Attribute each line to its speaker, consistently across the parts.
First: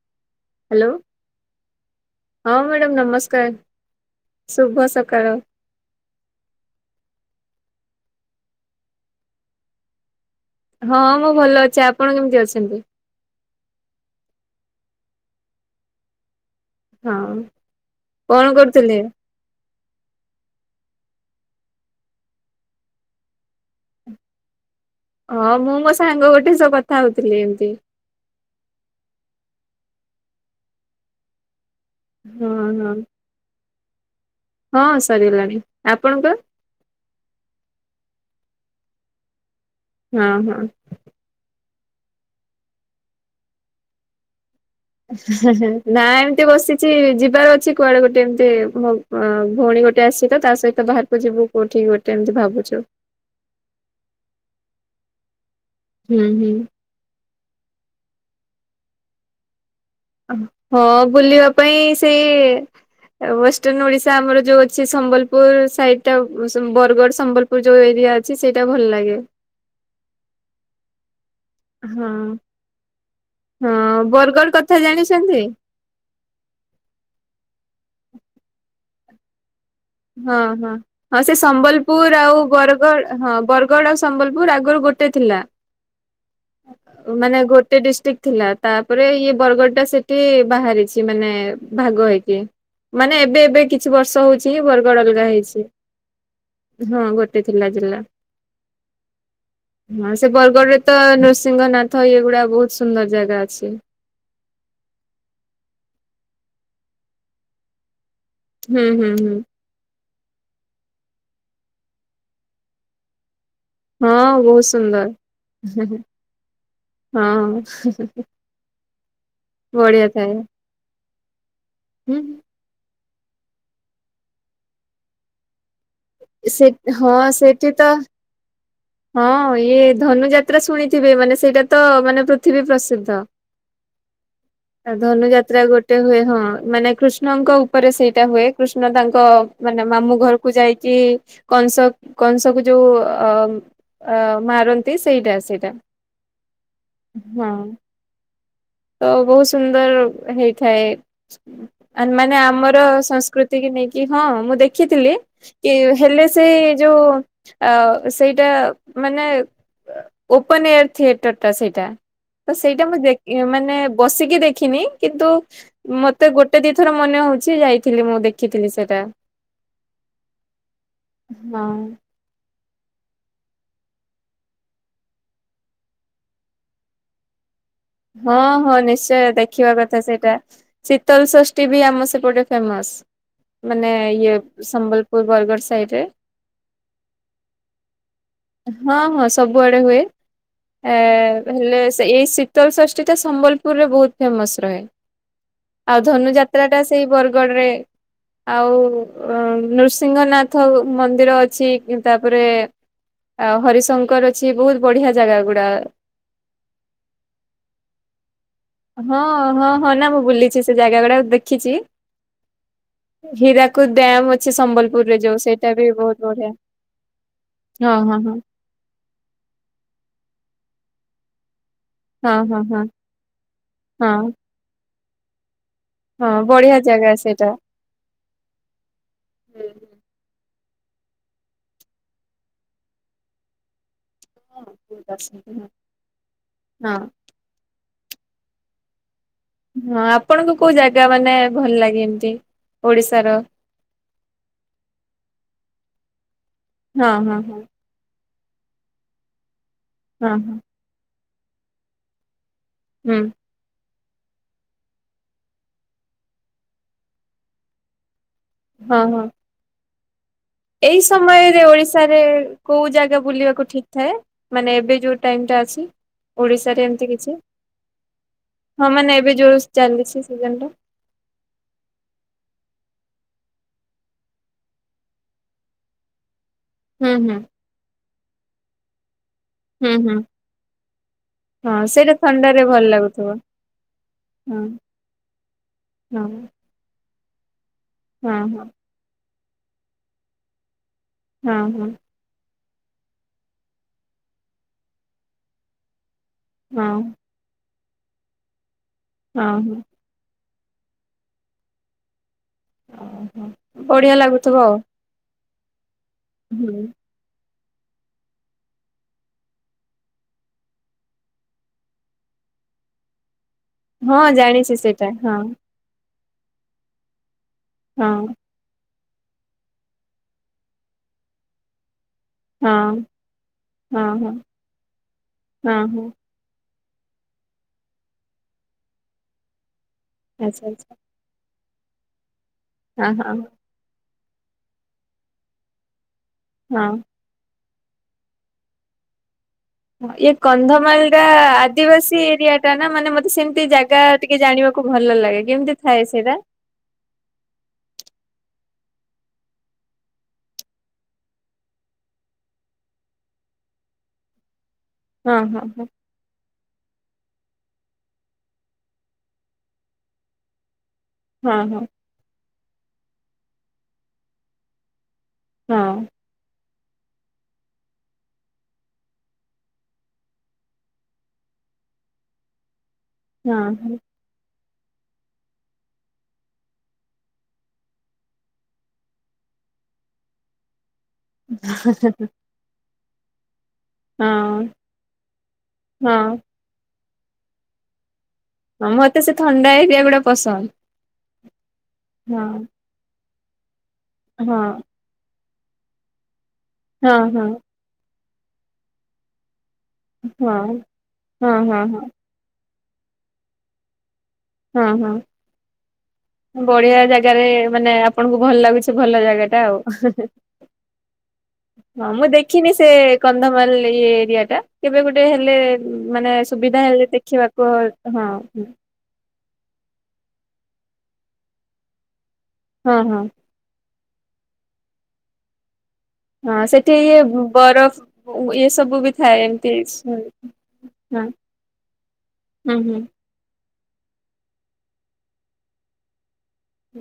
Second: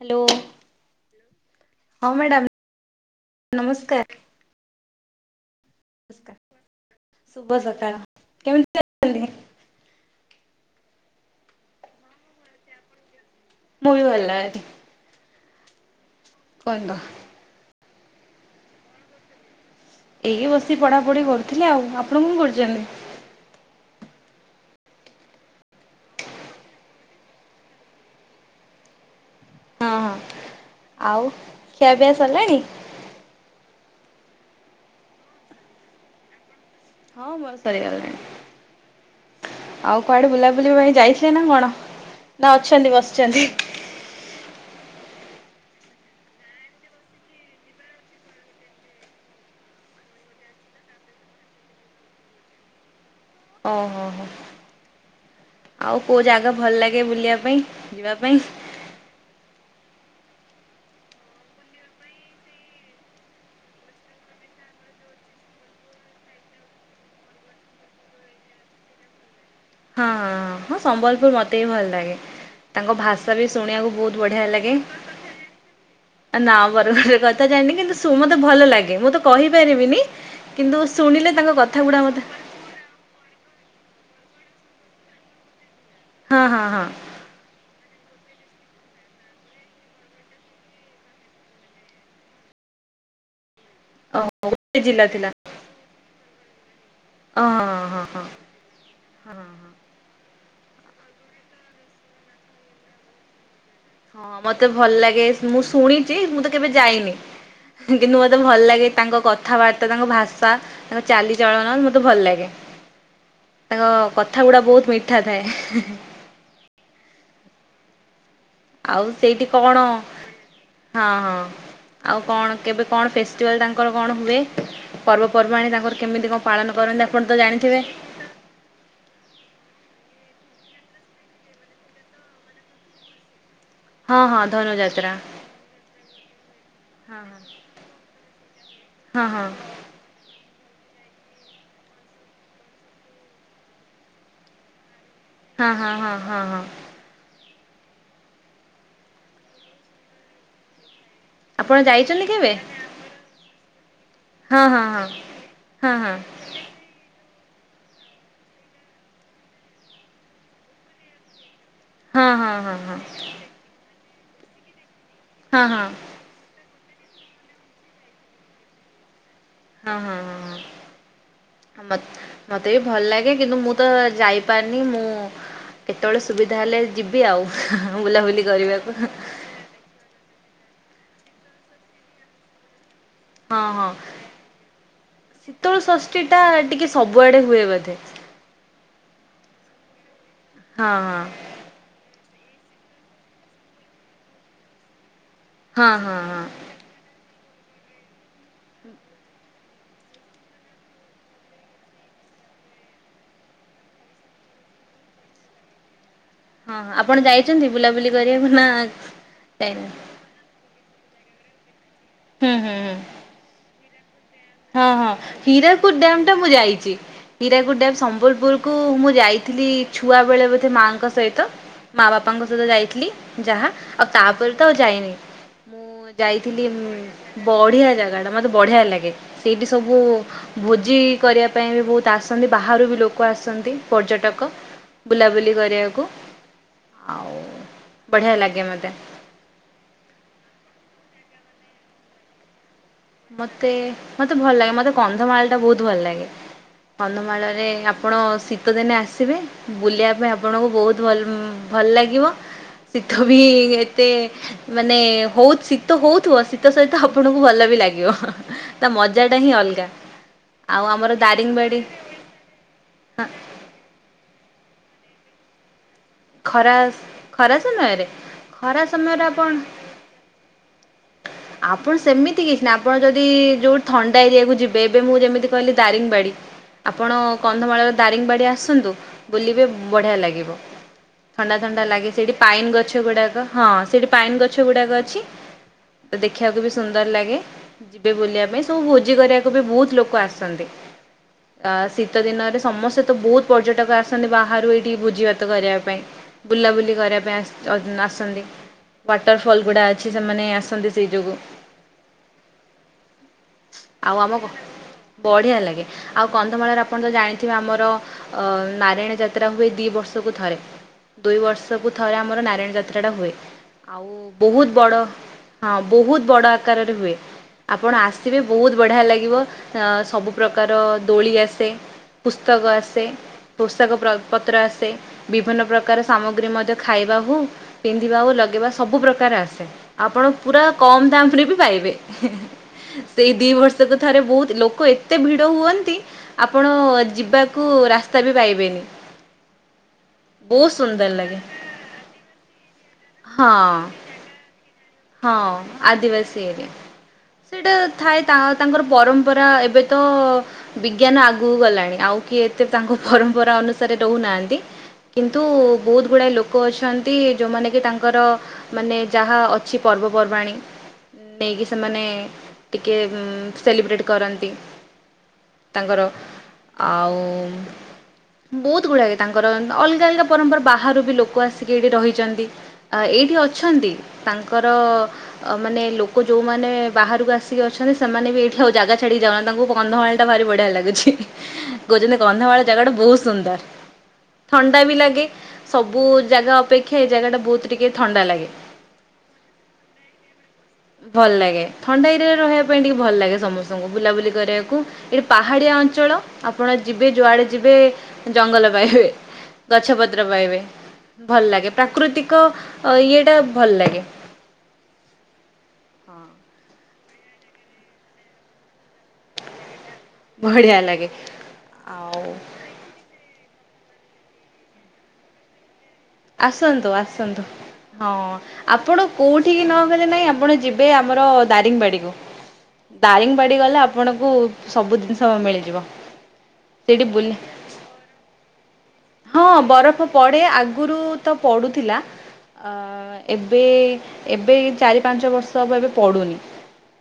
Speaker 1: Hello.
Speaker 2: Hello ହଁ madam ନମସ୍କାର ଶୁଭ ସକାଳ।
Speaker 1: ଶୁଭ ସକାଳ କେମିତି ଅ
Speaker 2: ହଁ ମୁଁ ଭଲ ଅଛି ଆପଣ କେମିତି ଅଛନ୍ତି?
Speaker 1: ମୁବି ଭଲ ଅ ପଣ୍ଡ
Speaker 2: ହଁ କଣ କରୁଚନ୍ତି?
Speaker 1: ଏଇ ବସିକି ପଢ଼ା ପଢ଼ି କରୁଥିଲେ ଆଉ ଆପଣ କଣ କରୁଛନ୍ତି?
Speaker 2: ହଁ ମୁଁ ମୋ ସାଙ୍ଗ ଗୋଟେ ସହ କଥା ହଉଥିଲି ଏମିତି।
Speaker 1: ହଁ ହଁ ଆଉ ଖିଆ ପିଆ ସରିଲାଣି?
Speaker 2: ହଁ ହଁ ହଁ ସରିଗଲାଣି ଆପଣଙ୍କ?
Speaker 1: ହଁ ମୋର ସରିଗଲାଣି ଆଉ
Speaker 2: ହଁ
Speaker 1: କୁଆଡେ ବୁଲା
Speaker 2: ହଁ
Speaker 1: ବୁଲି ପାଇଁ ଯାଇ ଚେନା ନା କଣ ନା ଅଛନ୍ତି ବସିଚନ୍ତି?
Speaker 2: ନା ଏମତି ବସିଚି ଯିବାର ଅଛି କୁଆଡେ ଗୋଟେ ଏମିତି ହଉ ଅ ଭଉଣୀ ଗୋଟେ ଆସିତ ତା ସହିତ ବାହାରକୁ ଯିବୁ କୋଉଠି ଗୋଟେ ଏମିତି ଭାବୁଚୁ।
Speaker 1: ଓହୋ ହୋ। ଆଉ
Speaker 2: ହୁଁ
Speaker 1: କୋଉ
Speaker 2: ହୁଁ
Speaker 1: ଜାଗା ଭଲ ଲାଗେ ବୁଲିବା ପାଇଁ ଯିବା ପାଇଁ?
Speaker 2: ହଁ ବୁଲିବା ପାଇଁ ସେ ୱେଷ୍ଟର୍ଣ ଓଡିଶା ଆମର ଯୋଉ ଅଛି ସମ୍ବଲପୁର ସାଇଟା ବରଗଡ ସମ୍ବଲ [unintelligible] ଯୋଉ ଏରିଆ ଅଛି ସେଇଟା ଭଲ ଲାଗେ।
Speaker 1: ହଁ ହଁ ହଁ ହଁ ସମ୍ବଲପୁର ମତ ତେବି ଭଲ
Speaker 2: ହଁ
Speaker 1: ଲାଗେ ତାଙ୍କ ଭାଷା ବି ଶୁଣିବାକୁ
Speaker 2: ହଁ
Speaker 1: ବହୁତ ବଢିଆ
Speaker 2: ବରଗଡ
Speaker 1: ଲାଗେ।
Speaker 2: କଥା ଜାଣିଛନ୍ତି
Speaker 1: ଆ ନା ବରଗଡ଼ କଥା ଜାଣିନି କିନ୍ତୁ ସୋ ମତେ ଭଲ ଲାଗେ ମୁଁ ତ କହିପାରିବିନି।
Speaker 2: ହଁ ହଁ
Speaker 1: କିନ୍ତୁ
Speaker 2: ହଁ
Speaker 1: ଶୁଣିଲେ
Speaker 2: ସେ
Speaker 1: ତାଙ୍କ କଥା ଗୁଡା
Speaker 2: ସମ୍ବଲପୁର
Speaker 1: ମତେ
Speaker 2: ଆଉ ବର ଗଡ଼ ହଁ ବରଗଡ ଆଉ ସମ୍ବଲପୁର ଆଗରୁ ଗୋଟେ ଥିଲା।
Speaker 1: ହଁ ହଁ ହଁ।
Speaker 2: ମାନେ ଗୋଟେ ଡିଷ୍ଟିକ୍ ଥିଲା, ତାପରେ ଇଏ ବରଗଡ଼ ଟା ସେଠି ବାହାରିଛି ମାନେ ଭାଗ ହେଇକି ମାନେ ଏବେ ଏବେ କିଛି ବର୍ଷ ହଉଛି ହିଁ ବରଗଡ
Speaker 1: ଟେଜିଲ୍ଲା
Speaker 2: ଅଲଗା
Speaker 1: ଥିଲା।
Speaker 2: ହେଇଛି ହଁ ଗୋଟେ ଥିଲା ଜିଲ୍ଲା ହଁ ସେ ବରଗଡ଼ ରେ ତ ନୃସିଂହନାଥ ଇଏଗୁଡା ବହୁତ ସୁନ୍ଦର ଜାଗା ଅଛି।
Speaker 1: ହଁ ମତେ ଭଲ ଲାଗେ ମୁଁ ଶୁଣିଚି ମୁଁ ତ କେବେ ଯାଇନି। କିନ୍ତୁ ମତେ ଭଲ
Speaker 2: ହୁଁ
Speaker 1: ଲାଗେ
Speaker 2: ହୁଁ
Speaker 1: ତାଙ୍କ
Speaker 2: ହୁଁ
Speaker 1: କଥାବାର୍ତ୍ତା ତାଙ୍କ ଭାଷା ତାଙ୍କ ଚାଲିଚଳନ ମତେ ଭଲ ଲାଗେ। ତାଙ୍କ
Speaker 2: ହଁ
Speaker 1: କଥା ଗୁଡା ବହୁତ
Speaker 2: ସୁନ୍ଦର
Speaker 1: ମିଠା ଥାଏ।
Speaker 2: ହଁ।
Speaker 1: ଆଉ ସେଇଟି କଣ
Speaker 2: ବଢିଆ ଥାଏ।
Speaker 1: ହଁ ହଁ
Speaker 2: ହୁଁ,
Speaker 1: ଆଉ କଣ? କେବେ କଣ ଫେଷ୍ଟିଭାଲ୍ ତାଙ୍କର କଣ ହୁଏ? ପର୍ବପର୍ବାଣି ତାଙ୍କର କେମିତି କଣ
Speaker 2: ସେ
Speaker 1: ପାଳନ କରନ୍ତି
Speaker 2: ହଁ
Speaker 1: ଆପଣ ତ
Speaker 2: ସେଠି
Speaker 1: ଜାଣିଥିବେ?
Speaker 2: ହଁ ଇଏ ଧନୁ ଯାତ୍ରା ଶୁଣିଥିବେ ମାନେ ସେଇଟା ତ ମାନେ ପୃଥିବୀ ପ୍ରସିଦ୍ଧ।
Speaker 1: ହଁ ହଁ ଧ
Speaker 2: ଆ ଧନୁଯାତ୍ରା ଗୋଟେ ହୁଏ ହଁ ମାନେ
Speaker 1: ହଁ ହଁ
Speaker 2: କୃଷ୍ଣଙ୍କ ଉପରେ ସେଇଟା ହୁଏ କୃଷ୍ଣ ତାଙ୍କ
Speaker 1: ହଁ ହଁ
Speaker 2: ମାନେ ମାମୁଁ ଘରକୁ ଯାଇକି କଂସ କଂସ କୁ ଯୋଉ ଅ ଅ ମାରନ୍ତି ସେଇଟା।
Speaker 1: ହଁ, ହଁ, ହଁ, ହଁ, ହଁ।
Speaker 2: ହୁଁ। ତ ବହୁତ ସୁନ୍ଦର ହେଇଥାଏ।
Speaker 1: ଆପଣ
Speaker 2: ଆନ୍‌
Speaker 1: ଯାଇଛନ୍ତି
Speaker 2: ମାନେ
Speaker 1: କେବେ?
Speaker 2: ଆମର ସଂସ୍କୃତି ଏତିକି ନେଇକି ହଁ ମୁଁ
Speaker 1: ହଁ ହଁ
Speaker 2: ଦେଖିଥିଲି କି
Speaker 1: ହଁ ହଁ।
Speaker 2: ହେଲେ ସେ ଯୋଉ ଆ ସେଇଟା ମାନେ ଓପନ ଏୟାର ଥିଏଟର ଟା ସେଇଟା।
Speaker 1: ହଁ
Speaker 2: ତ
Speaker 1: ହଁ ହଁ
Speaker 2: ସେଇଟା
Speaker 1: ହଁ
Speaker 2: ମୁଁ ଦେଖ ମାନେ ବସିକି ଦେଖିନି କିନ୍ତୁ
Speaker 1: ହଁ ହଁ ହଁ
Speaker 2: ମତ୍ ତେ ଗୋଟେ ଦିଥର ମନେ ହଉଛି ଯାଇଥିଲି ମୁଁ ଦେଖିଥିଲି ସେଇଟା।
Speaker 1: ହଁ ହଁ ହଁ ହଁ ମତ୍ ମତେ ବି ଭଲ ଲାଗେ କିନ୍ତୁ ମୁଁ ତ ଯାଇପାରିନି ମୁଁ କେତବେଳେ ସୁବିଧା ହେଲେ ଯିବି ଆଉ
Speaker 2: ହଁ
Speaker 1: ବୁଲାବୁଲି
Speaker 2: ହଁ
Speaker 1: କରିବାକୁ।
Speaker 2: ନିଶ୍ଚୟ ଦେଖ୍ ଖିବା କଥା ସେଇଟା ଶୀତଲଷଷ୍ଠୀ ବି ଆମ ସେପଟେ ଫେମସ୍।
Speaker 1: ହଁ
Speaker 2: ମାନେ
Speaker 1: ହଁ
Speaker 2: ଇଏ ସମ୍ବଲପୁର, ବରଗଡ଼
Speaker 1: ଶୀତଳ
Speaker 2: ସାଇଡରେ।
Speaker 1: ଷଷ୍ଠୀ ଟା ଟିକେ ସବୁଆଡେ ହୁଏ ବୋଧେ।
Speaker 2: ହଁ ହଁ ସବୁଆଡେ ହୁଏ। ଏ
Speaker 1: ହଁ ହଁ
Speaker 2: ହେଲେ ସେଇ ସି ଶୀତଳ ଷଷ୍ଠୀଟା ସମ୍ବଲପୁରରେ ବହୁତ ଫେମସ୍ ରହେ।
Speaker 1: ହଁ
Speaker 2: ଆଉ
Speaker 1: ହଁ ହଁ
Speaker 2: ଧନୁଯାତ୍ରାଟା ସେଇ ବରଗଡ଼ରେ ଆଉ ନୃସିଂହନାଥ ମନ୍ଦିର ଅଛି। ତାପରେ ଆଉ ହରିଶଙ୍କର ଅଛି, ବହୁତ ବଢିଆ ଜାଗା ଗୁଡା।
Speaker 1: ହଁ-ହଁ ଆପଣ ଯାଇଛନ୍ତି ବୁଲାବୁଲି କରିବାକୁ ନା ଯାଇନା
Speaker 2: ହଁ-ହଁ-ହଁ ନା ମୁଁ ବୁଲିଛି, ସେ ଜାଗା ଗୁଡାକ ଦେଖିଛି।
Speaker 1: ହୁଁ-ହୁଁ-ହୁଁ।
Speaker 2: ହୀରାକୁଦ ଡ୍ୟାମ୍ ଅ
Speaker 1: ହଁ-ହଁ ହୀରାକୁଦ ଡ୍ୟାମ୍ ଟା ମୁଁ ଯାଇଛି, ହୀରାକୁଦ
Speaker 2: ହଁ
Speaker 1: ଡ୍ୟାମ୍
Speaker 2: ହଁ ହଁ।
Speaker 1: ସମ୍ବଲପୁର କୁ ମୁଁ ଯାଇଥିଲି ଛୁଆ ବେଳେ ବୋଧେ ମାଆଙ୍କ ସହିତ। ମାଆ
Speaker 2: ହଁ
Speaker 1: ବାପାଙ୍କ
Speaker 2: ହଁ
Speaker 1: ସହିତ
Speaker 2: ହଁ
Speaker 1: ଯାଇଥିଲି ଯାହା ଆଉ
Speaker 2: ହଁ
Speaker 1: ତାପରେ ତ ଆଉ ଯାଇନି। ମୁଁ
Speaker 2: ହଁ
Speaker 1: ଯାଇଥିଲି
Speaker 2: ବଢିଆ ଜାଗା ସେଇଟା।
Speaker 1: ବଢିଆ ଜାଗାଟା ମତେ ବଢିଆ ଲାଗେ।
Speaker 2: ହୁଁ
Speaker 1: ସେଇଠି
Speaker 2: ହୁଁ
Speaker 1: ସବୁ ଭୋଜି କରିବା ପାଇଁ ବି ବହୁତ ଆସନ୍ତି, ବାହାରୁ ବି ଲୋକ ଆସନ୍ତି ପର୍ଯ୍ୟଟକ କ,
Speaker 2: ହଁ ବହୁତ ଆସନ୍ତି
Speaker 1: ବୁଲାବୁଲି କରିବାକୁ
Speaker 2: ହଁ।
Speaker 1: ଆଉ ବଢିଆ ଲାଗେ ମତେ।
Speaker 2: ହଁ ଆପଣଙ୍କୁ କୋଉ ଜାଗା ମାନେ ଭଲ ଲାଗେ ଏମତି ଓଡିଶାର?
Speaker 1: ତେ-ଏ-ଏ ମତେ ଭଲ ଲାଗେ ମତେ କନ୍ଧମାଳଟା ବହୁତ ଭଲ ଲାଗେ।
Speaker 2: ହଁ ହଁ ହଁ
Speaker 1: କନ୍ଧମାଳରେ ଆପଣ ଶୀତଦିନେ ଆସିବେ ବୁଲିବା ପାଇଁ
Speaker 2: ହଁ ହଁ
Speaker 1: ଆପଣଙ୍କୁ ବହୁତ୍ ଭଲ୍-ଭଲ୍ ଲାଗିବ
Speaker 2: ହୁଁ
Speaker 1: ଶୀତ ବି ଏ ଏତେ ମାନେ ହଉ ଶୀତ ହଉଥିବ, ଶୀତ ସହିତ ଆପଣଙ୍କୁ ଭଲ ବି ଲାଗିବ ହଁ-ହଁ। ତା
Speaker 2: ହଁ ହଁ।
Speaker 1: ମଜାଟା ହିଁ ଅଲଗା। ଆଉ
Speaker 2: ଏଇ
Speaker 1: ଆମର
Speaker 2: ସମୟରେ
Speaker 1: ଦାରିଙ୍ଗବାଡ଼ି
Speaker 2: ଓଡିଶାରେ କୋଉ ଜାଗା ବୁଲିବାକୁ ଠିକ୍ ଥାଏ? ମାନେ ଏବେ ଯୋଉ ଟାଇମ୍ ଟା ଅଛି।
Speaker 1: ଖରା
Speaker 2: ଓଡ଼ିଶାରେ ଏମିତି କିଛି,
Speaker 1: ଖରା ସମୟରେ ଖରା
Speaker 2: ହଁ ମାନେ
Speaker 1: ସମୟରେ
Speaker 2: ଏବେ
Speaker 1: ଆପଣ
Speaker 2: ଜୋଉ ଚାଲିଛି ସିଜିନ୍ ଟା।
Speaker 1: ଆପଣ ସେମିତି କିଛି ନାହିଁ ଆପଣ ଯଦି ଯୋଉଠି ଥଣ୍ଡା ଏରିଆକୁୁ ଯିବେ, ଏବେ ମୁଁ ଯେମିତି କହିଲି ଦାରିଙ୍ଗବାଡି।
Speaker 2: ହୁଁ
Speaker 1: ଆପଣ
Speaker 2: ହୁଁ
Speaker 1: କନ୍ଧମାଳର ଦାରିଙ୍ଗବାଡ଼ି ଆସନ୍ତୁ, ବୁଲିବେ
Speaker 2: ହୁଁ ହୁଁ
Speaker 1: ବଢ଼ିଆ ଲାଗିବ।
Speaker 2: ହଁ
Speaker 1: ଥଣ୍ଡା-ଥଣ୍ଡା ଲାଗେ
Speaker 2: ସେଇଟା
Speaker 1: ସେଇଠି
Speaker 2: ଥଣ୍ଡାରେ
Speaker 1: ପାଇନ୍
Speaker 2: ଭଲ
Speaker 1: ଗଛ
Speaker 2: ଲାଗୁଥିବ।
Speaker 1: ଗୁଡାକ, ହଁ ସେଇଠି ପାଇନ୍
Speaker 2: ହଁ
Speaker 1: ଗଛ ଗୁଡାକ ଅଛି।
Speaker 2: ହଁ
Speaker 1: ଦେଖିବାକୁ ବି ସୁନ୍ଦର ଲାଗେ, ଯିବେ
Speaker 2: ହଁ
Speaker 1: ବୁଲିବା ପାଇଁ
Speaker 2: ହଁ
Speaker 1: ସବୁ ଭୋଜି କରିବାକୁ ବି ବହୁତ ଲୋକ ଆସନ୍ତି
Speaker 2: ହଁ
Speaker 1: ଆ
Speaker 2: ହଁ
Speaker 1: ଶୀ ଶୀତ ଦିନରେ ସମସ୍ତେ ତ ବହୁତ ପର୍ଯ୍ୟଟକ ଆସନ୍ତି ବାହାରୁ ଏଇଠି ଭୋଜି ଭାତ କରିବା ପାଇଁ। ବୁଲାବୁଲି
Speaker 2: ହଁ
Speaker 1: କରିବା ପାଇଁ ଆସ୍ ଅ ଆସନ୍ତି, ୱାଟର
Speaker 2: ହଁ
Speaker 1: ଫଲ୍
Speaker 2: ହଁ।
Speaker 1: ଗୁଡା ଅଛି ସେମାନେ ଆସନ୍ତି ସେଇ ଯୋଗୁଁ,
Speaker 2: ହଁ ବଢିଆ
Speaker 1: ଆଉ ଆମ
Speaker 2: ଲାଗୁଥିବ ଆଉ
Speaker 1: ବଢିଆ ଲାଗେ। ଆଉ କନ୍ଧମାଳରେ
Speaker 2: ହୁଁ।
Speaker 1: ଆପଣ ତ ଜାଣି ଏଠି ବି ଆମର ଅ-ଅ ନାରାୟଣ ଯାତ୍ରା ହୁଏ ଦି ବର୍ଷକୁ ଥରେ। ଦୁଇ ବର୍ଷକୁ ଥରେ ଆମର ନାରାୟଣ ଯାତ୍ରାଟା ହୁଏ ଆଉ
Speaker 2: ହଁ ଜାଣିଛି
Speaker 1: ବହୁତ୍ ବଡ
Speaker 2: ସେଇଟା
Speaker 1: ହଁ ବହୁତ୍ ବଡ ଆକାରରେ ହୁଏ, ଆପଣ
Speaker 2: ହଁ
Speaker 1: ଆସିବେ ବହୁତ୍ ବଢ଼ିଆ ଲାଗିବ ସବୁ ପ୍ରକାର ଦୋଳି ଆସେ।
Speaker 2: ହଁ
Speaker 1: ପୁସ୍ତକ ଆସେ, ପୋଷାକ
Speaker 2: ହଁ
Speaker 1: ପ୍ର
Speaker 2: ହଁ
Speaker 1: ପତ୍ର ଆସେ, ବିଭିନ୍ନ
Speaker 2: ହଁ
Speaker 1: ପ୍ରକାର
Speaker 2: ହଁ।
Speaker 1: ସାମ ଗ୍ରୀ ମଧ୍ଯ ଖାଇବାକୁ ପିନ୍ଧିବାକୁ ଲଗେଇବା ସବୁ ପ୍ରକାର ଆସେ, ଆପଣ ପୁରା
Speaker 2: ଆଚ୍ଛା ଆଚ୍ଛା
Speaker 1: କମ୍ ଦାମ୍ ରେ ବି ପାଇବେ ହେ-ହେ
Speaker 2: ହଁ
Speaker 1: ସେଇ
Speaker 2: ହଁ
Speaker 1: ଦି ବର୍ଷ୍ [inaudible] ଥରେ ବହୁତ ଲୋକ ଏତେ ଭିଡ ହୁଅନ୍ତି ଆପଣ
Speaker 2: ହଁ।
Speaker 1: ଯିବା କୁ-ଉ ରାସ୍ତା ବି ପାଇବେନି।
Speaker 2: ଇଏ
Speaker 1: ବହୁତ ସୁନ୍ଦର
Speaker 2: କନ୍ଧମାଳଟା
Speaker 1: ଲାଗେ
Speaker 2: ଆଦିବାସୀ ଏରିଆଟା ନା? ମାନେ ମତେ
Speaker 1: ହଁ
Speaker 2: ସେମତି ଜାଗା ଟିକେ ଜାଣିବାକୁ ଭଲ ଲାଗେ,
Speaker 1: ହଁ
Speaker 2: କେମିତି ଥାଏ
Speaker 1: ଆଦିବାସୀ
Speaker 2: ସେଇଟା?
Speaker 1: ଏରିଆ। ସେଇଟା ଥାଏ ତାହା ତାଙ୍କର ପରମ୍ପରା ଏବେ ତ ବିଜ୍ଞାନ ଆଗକୁ ଗଲାଣି, ଆଉ କିଏ ଏତେ ତାଙ୍କ ପରମ୍ପରା ଅନୁସାରେ ରହୁନାହାନ୍ତି।
Speaker 2: ହଁ
Speaker 1: କିନ୍ତୁ
Speaker 2: ହଁ ହଁ
Speaker 1: ବହୁତ ଗୁଡ଼ାଏ ଲୋକ ଅଛନ୍ତି, ଯୋଉମାନେ କି ତାଙ୍କର ମାନେ ଯାହା ଅ କିଛି ପର୍ବପର୍ବାଣି ନେଇକି
Speaker 2: ହଁ
Speaker 1: ସେମାନେ ଟିକଏ ସେଲିବ୍ରେଟ୍ କରନ୍ତି
Speaker 2: ହଁ
Speaker 1: ତାଙ୍କର। ଆଉ ବହୁତ୍ ଗୁଡାକ ତାଙ୍କର ଅଲଗା-ଅଲଗା ପରମ୍ପରା, ବାହାରୁ ବି ଲୋକ ଆସିକି ଏଇଠି ରହିଚନ୍ତି। ଏଇଠି
Speaker 2: ହଁ
Speaker 1: ଅଛନ୍ତି
Speaker 2: ହଁ
Speaker 1: ତାଙ୍କର ଅ ମାନେ ଲୋକ ଯୋଉମାନେ ବାହାରକୁ ଆସିକି ଅଛନ୍ତି ସେମାନେ ବି ଏଇଠି ଆଉ ଜାଗା ଛାଡିକି ଯାଉନାହାନ୍ତି, ତାଙ୍କୁ କନ୍ଧମାଳ ଭାରି ବଢିଆ ଲାଗୁଛି, କହୁଛନ୍ତି କନ୍ଧମାଳ ଜାଗାଟା ବହୁତ୍ ସୁନ୍ଦର୍।
Speaker 2: ହଁ
Speaker 1: ଥଣ୍ଡା ବି ଲାଗେ, ସବୁ
Speaker 2: ହଁ
Speaker 1: ଜାଗା ଅପେକ୍ଷା ଏଇ ଜାଗାଟା ବହୁତ୍ ଟିକେ ଥଣ୍ଡା ଲାଗେ।
Speaker 2: ହଁ ମତେ ସେ ଥଣ୍ଡା ଏରିଆ ଗୁଡା ପସନ୍ଦ।
Speaker 1: ଭଲ ଲାଗେ। ଥଣ୍ଡା ଏରିଆରେ ରହିବା
Speaker 2: ହଁ
Speaker 1: ପାଇଁ ଟିକେ ଭଲ ଲାଗେ ସମସ୍ତଙ୍କୁ ବୁଲାବୁଲି
Speaker 2: ହଁ
Speaker 1: କରିବାକୁ ଏଇଠି ପାହାଡିଆ ଅଞ୍ଚଳ, ଆପଣ ଯିବେ
Speaker 2: ହଁ
Speaker 1: ଯୁଆଡେ
Speaker 2: ହଁ
Speaker 1: ଯିବେ ଜଙ୍ଗଲ ପାଇବେ। ଗଛପତ୍ର
Speaker 2: ହଁ
Speaker 1: ପାଇବେ। ଭଲ
Speaker 2: ହଁ
Speaker 1: ଲାଗେ
Speaker 2: ହଁ ହଁ
Speaker 1: ପ୍ରାକୃତିକ ଇଏଟା ଭଲ ଲାଗେ।
Speaker 2: ହଁ-ହଁ।
Speaker 1: ହଁ।
Speaker 2: ବଢିଆ ଜାଗାରେ, ମାନେ ଆପଣଙ୍କୁ ଭଲ ଲାଗୁଛି ଭଲ ଜାଗା ଟା ଆଉ। ହେ ହେ
Speaker 1: ବଢ଼ିଆ ଲାଗେ
Speaker 2: ହଁ
Speaker 1: ଆଉ
Speaker 2: ମୁଁ ଦେଖିନି ସେ କନ୍ଧମାଲ ଏରିଆ ଟା। କେବେ ଗୋଟେ ହେଲେ ମାନେ ସୁବିଧା
Speaker 1: ଆସନ୍ତୁ
Speaker 2: ହେଲେ ଦେଖିବାକୁ ହଁ
Speaker 1: କୋଉଠିିକି ନ ଗଲେ ନାଇଁ, ଆପଣ ଯିବେ ଆମର ଦାରିଙ୍ଗବାଡି କୁ।
Speaker 2: ହଁ ହଁ
Speaker 1: ଦାରିଙ୍ଗବାଡି ଗଲେ ଆପଣଙ୍କୁ ସବୁ ଜିନିଷ ମିଳିଯିବ।
Speaker 2: ହଁ ସେଠି
Speaker 1: ସେଇଠି
Speaker 2: ଇଏ
Speaker 1: ବୁଲି
Speaker 2: ବରଫ ଇ ସବୁ ଥାଏ
Speaker 1: ହଁ
Speaker 2: ଏମିତି
Speaker 1: ବରଫ ପଡେ, ଆଗରୁ
Speaker 2: ହଁ
Speaker 1: ତ ପଡୁଥିଲା। ଅ
Speaker 2: ହୁଁ ହୁଁ
Speaker 1: ଏବେ, ଏବେ ଚାରି ପାଞ୍ଚ ବର୍ଷ ହେବ ଏବେ ପଡ଼ୁନି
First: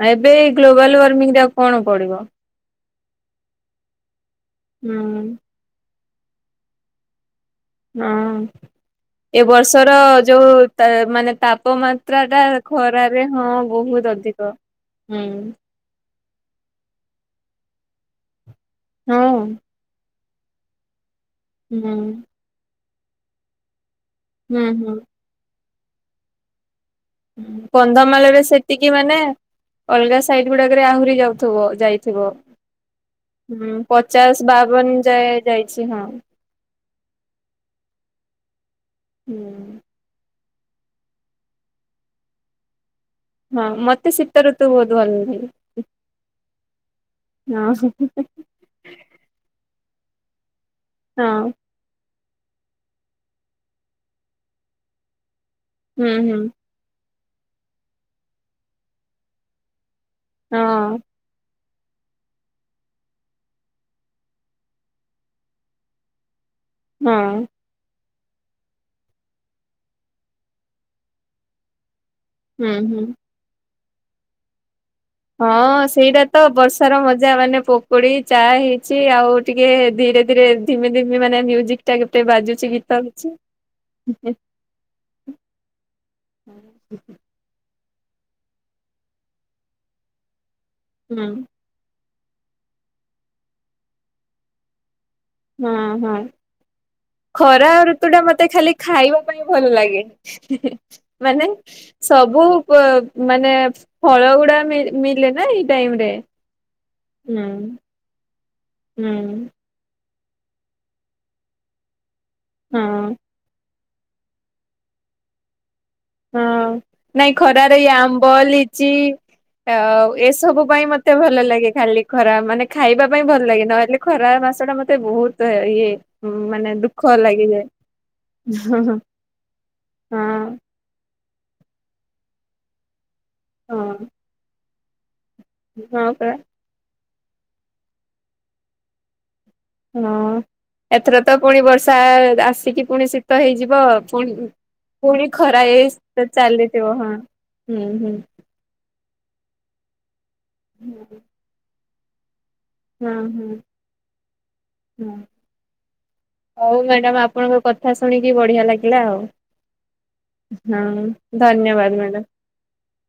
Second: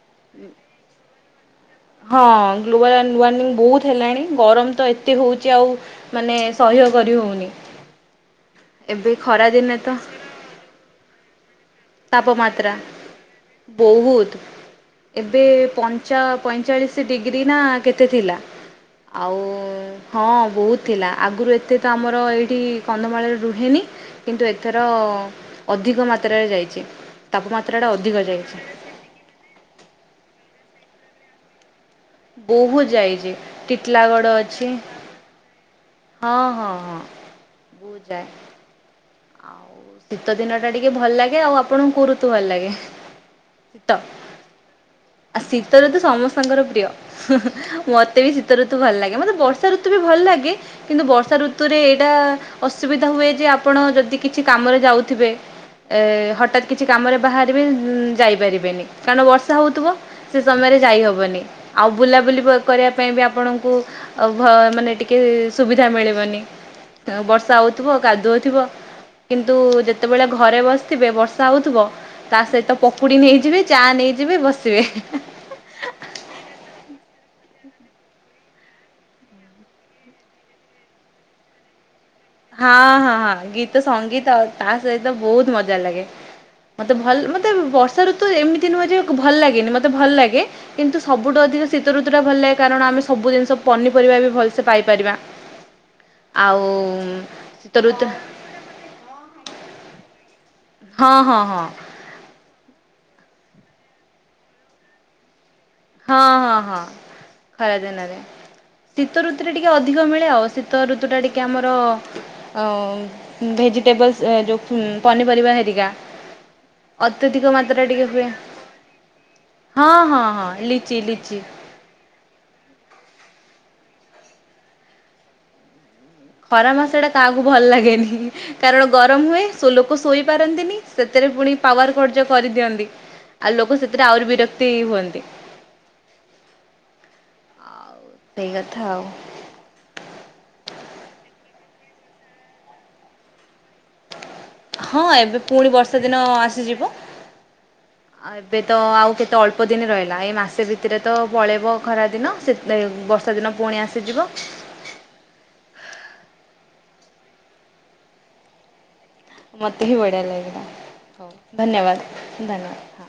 Speaker 2: ଆ ଏବେ ଗଲୋବାଲ୍ ୱାର୍ମିଂରେ କଣ ପଡିବ
Speaker 1: ହଁ ଗ୍ଲୋବାଲ ୱାର୍ମିଂ ବହୁତ ହେଲାଣି, ଗରମ ତ
Speaker 2: ହୁଁ
Speaker 1: ଏତେ ହଉଛି ଆଉ ମାନେ ସହ୍ୟ କରି ହଉନି।
Speaker 2: ହଁ।
Speaker 1: ଏବେ
Speaker 2: ଏ
Speaker 1: ଖରାଦିନେ ତ
Speaker 2: ବର୍ଷର ଯୋଉ, ମାନେ ତାପ ମାତ୍ରା ଟା
Speaker 1: ତାପମାତ୍ରା
Speaker 2: ଖରାରେ ହଁ ବହୁତ ଅଧିକ। ହୁଁ
Speaker 1: ଏବେ ପଞ୍ଚା ପଇଁଚାଳିଶ ଡିଗ୍ରୀ ନା କେତେ ଥିଲା।
Speaker 2: ହଁ
Speaker 1: ଆଉ ହଁ ବହୁତ ଥିଲା। ଆଗରୁ ଏତେ
Speaker 2: ହୁଁ
Speaker 1: ତ ଆମର ଏଇଠି କନ୍ଧମାଳରେ ରୁହେନି। କିନ୍ତୁ
Speaker 2: ହୁଁ
Speaker 1: ଏଥର
Speaker 2: ହୁଁ
Speaker 1: ଅଧିକ ମାତ୍ରାରେ ଯାଇଛି। ତାପମାତ୍ରାଟା ଅଧିକ
Speaker 2: କନ୍ଧମାଳରେ
Speaker 1: ଯାଇଛି
Speaker 2: ସେତିକି ମାନେ, ଅଲଗା ସାଇଡ ଗୁଡାକରେ ଆହୁରି ଯାଉଥିବ। ଯାଇ ଥିବ
Speaker 1: ବହୁତ ଯାଇଛି
Speaker 2: ହଁ
Speaker 1: ଟିଟଲାଗଡ଼
Speaker 2: ପଚାଶ,
Speaker 1: ଅଛି
Speaker 2: ବାବନ ଯାଏ ଯାଇଛି। ହଁ
Speaker 1: ହଁ ହଁ ହଁ ବୁଝ
Speaker 2: ହୁଁ।
Speaker 1: ଶୀତ ଦିନ ଟା ଟିକେ ଭଲ ଲାଗେ। ଆଉ ଆପଣଙ୍କୁ କ ଋତୁ ଭଲ ଲାଗେ?
Speaker 2: ହଁ
Speaker 1: ଶୀତ,
Speaker 2: ମତେ ଶୀତ ଋତୁ ବହୁତ ଭଲ ଲାଗେ
Speaker 1: ଆ ଶୀତ ଋତୁ ସମସ୍ତଙ୍କର ପ୍ରିୟ।
Speaker 2: ହଁ
Speaker 1: ମତେ ବି ଶୀତ ଋତୁ ତୁ ଭଲ ଲାଗେ। ମତେ ବର୍ଷା ଋତୁ ବି ଭଲ ଲାଗେ, କିନ୍ତୁ ବର୍ଷା
Speaker 2: ହଁ
Speaker 1: ଋତୁରେ ଏଇଟା ଅସୁବିଧା ହୁଏ ଯେ, ଆପଣ ଯଦି କିଛି କାମରେ ଯାଉଥିବେ, ଏ
Speaker 2: ହୁଁ ହୁଁ।
Speaker 1: ହଠାତ୍ କିଛି କାମରେ ବାହାରିବି, ଯାଇପାରିବେନି, କାରଣ ବର୍ଷା ହଉଥିବ। ସେ ସମୟରେ
Speaker 2: ହଁ
Speaker 1: ଯାଇହବନି, ଆଉ ବୁଲାବୁଲି କରିବା ପାଇଁ ବି ଆପଣଙ୍କୁ ଆଉ ଭ ମାନେ ଟିକେ ସୁବିଧା ମିଳିବନି।
Speaker 2: ହଁ
Speaker 1: ବର୍ଷା ହଉଥିବ, କାଦୁଅ ଥିବ। କିନ୍ତୁ ଯେତେବେଳେ ଘରେ ବସିଥିବେ, ବର୍ଷା ହଉଥିବ, ତା
Speaker 2: ହୁଁ
Speaker 1: ସହିତ
Speaker 2: ହୁଁ।
Speaker 1: ପକୁଡି ନେଇଯିବେ। ଚା ନେଇଯିବି ବସିବେ
Speaker 2: ହଁ ସେଇଟା ତ ବର୍ଷାର ମଜା ମାନେ ପୋକୋଡି ଚା ହେଇଛି ଆଉ ଟିକେ ଧୀରେ ଧୀରେ ଧିମେ ଧମେ ମାନେ ମ୍ୟୁଜିକ ଟାଇକେ ଟି ବା
Speaker 1: ହଁ ହଁ ହଁ ଗୀତ ସଙ୍ଗୀତ ଆଉ ତା ସହିତ ବହୁତ ମଜା ଲାଗେ। ମତେ ଭଲ ମତେ ବର୍ଷା ଋତୁ ଏମିତି ନୁହେଁ ଯେ ଭଲ ଲାଗେନି ମତେ ଭଲ ଲାଗେ କିନ୍ତୁ
Speaker 2: ହୁଁ
Speaker 1: ସବୁଠୁ ଅଧିକ ଶୀତ ଋତୁ ଟା ଭଲ ଲାଗେ କାରଣ ଆମେ ସବୁ ଜିନିଷ ପନିପରିବା ବି ଭଲସେ ପାଇପାରିବା।
Speaker 2: ହଁ ହଁ।
Speaker 1: ଆଉ
Speaker 2: ଖରା ଋତୁ ଟା ମତେ ଖାଲି ଖାଇବା ପାଇଁ ଭଲ ଲାଗେ,
Speaker 1: ହଁ ହଁ
Speaker 2: ମାନେ
Speaker 1: ହଁ
Speaker 2: ସବୁ ମାନେ ଫଳ ଗୁଡା ମିଳେ ମିଲେ ନାଇଁ?
Speaker 1: ହଁ ହଁ ହଁ ଖରାଦିନରେ,
Speaker 2: ହୁଁ
Speaker 1: ଶୀତଋତୁରେ ଟିକ ଟିକେ ଅଧିକ ମିଳେ ଆଉ ଶୀତ ଋତୁ ଟା ଟିକେ ଆମର
Speaker 2: ହଁ
Speaker 1: ଭେଜିଟେବଲ୍ସ ଏ ଯୋଉ ପନିପରିବା ହେରିକା
Speaker 2: ହଁ ନାଇଁ
Speaker 1: ଅତ୍ୟଧିକ
Speaker 2: ଖରାରେ
Speaker 1: ମାତ୍ରାରେ
Speaker 2: ଇଏ
Speaker 1: ଟିକେ ହୁଏ।
Speaker 2: ଆମ୍ବ ଲିଚି ଆ
Speaker 1: ହଁ ହଁ ହଁ
Speaker 2: ଏସବୁ ବୁ ପାଇଁ
Speaker 1: ଲିଚି
Speaker 2: ମତେ
Speaker 1: ଲିଚି
Speaker 2: ଭଲ ଲାଗେ। ଖାଲି ଖରା ମାନେ ଖାଇବା ପାଇଁ ଭଲ ଲାଗେ ନହଲେ ଖରା ମାସ ଟା ମତେ ବହୁତ ଇଏ
Speaker 1: ଖରା
Speaker 2: ମାନେ
Speaker 1: ମାସ ଟା
Speaker 2: ଦୁଃଖ
Speaker 1: କାହାକୁ ଭଲ
Speaker 2: ଲାଗିଯାଏ।
Speaker 1: ଲାଗେନି କାରଣ
Speaker 2: ହଁ
Speaker 1: ଗରମ ହୁଏ ସୋ ଲୋକ
Speaker 2: ହଁ
Speaker 1: ଶୋଇ ପାରନ୍ତିନି। ସେଥିରେ ପୁଣି ପାୱାର କର୍ଟ ଯୋଉ କରିଦିଅନ୍ତି ଆଉ ଲୋକ ସେଥିରେ
Speaker 2: ହଁ
Speaker 1: ଆହୁରି ବିରକ୍ତି ହୁଅନ୍ତି।
Speaker 2: ହଁ ପରା।
Speaker 1: ଆ ସେଇ କଥା ଆଉ।
Speaker 2: ହଁ ଏଥର ତ ପୁଣି ବର୍ଷା ଆସିକି ପୁଣି ଶୀତ ହେଇଯିବ ପୁଣି
Speaker 1: ହଁ
Speaker 2: ପୁଣି
Speaker 1: ଏବେ
Speaker 2: ଖରା ଏ
Speaker 1: ବର୍ଷା ଦିନ
Speaker 2: ତ
Speaker 1: ଆସିଯିବ
Speaker 2: ଚାଲିଥିବ ହଁ ହୁଁ ହୁଁ।
Speaker 1: ଆଉ ଏବେ ତ ଆଉ କେତେ ଅଳ୍ପ ଦିନ ରହିଲା ଏଇ ମାସେ ଭିତରେ ତ ପଳେଇବ ଖରା ଦିନ ସେ ଲେ ବର୍ଷା ଦିନ ପୁଣି ଆସିଯିବ।
Speaker 2: ହୁଁ ହଉ ମ୍ୟାଡାମ ଆପଣଙ୍କ କଥା ଶୁଣିକି ବଢିଆ ଲାଗିଲା ଆଉ।
Speaker 1: ମୋତେ ବି ବଢିଆ ଲାଗିଲା
Speaker 2: ହଁ
Speaker 1: ହଉ ଧନ୍ୟବାଦ
Speaker 2: ମ୍ୟାଡାମ।
Speaker 1: ଧନ୍ୟବାଦ। ହଁ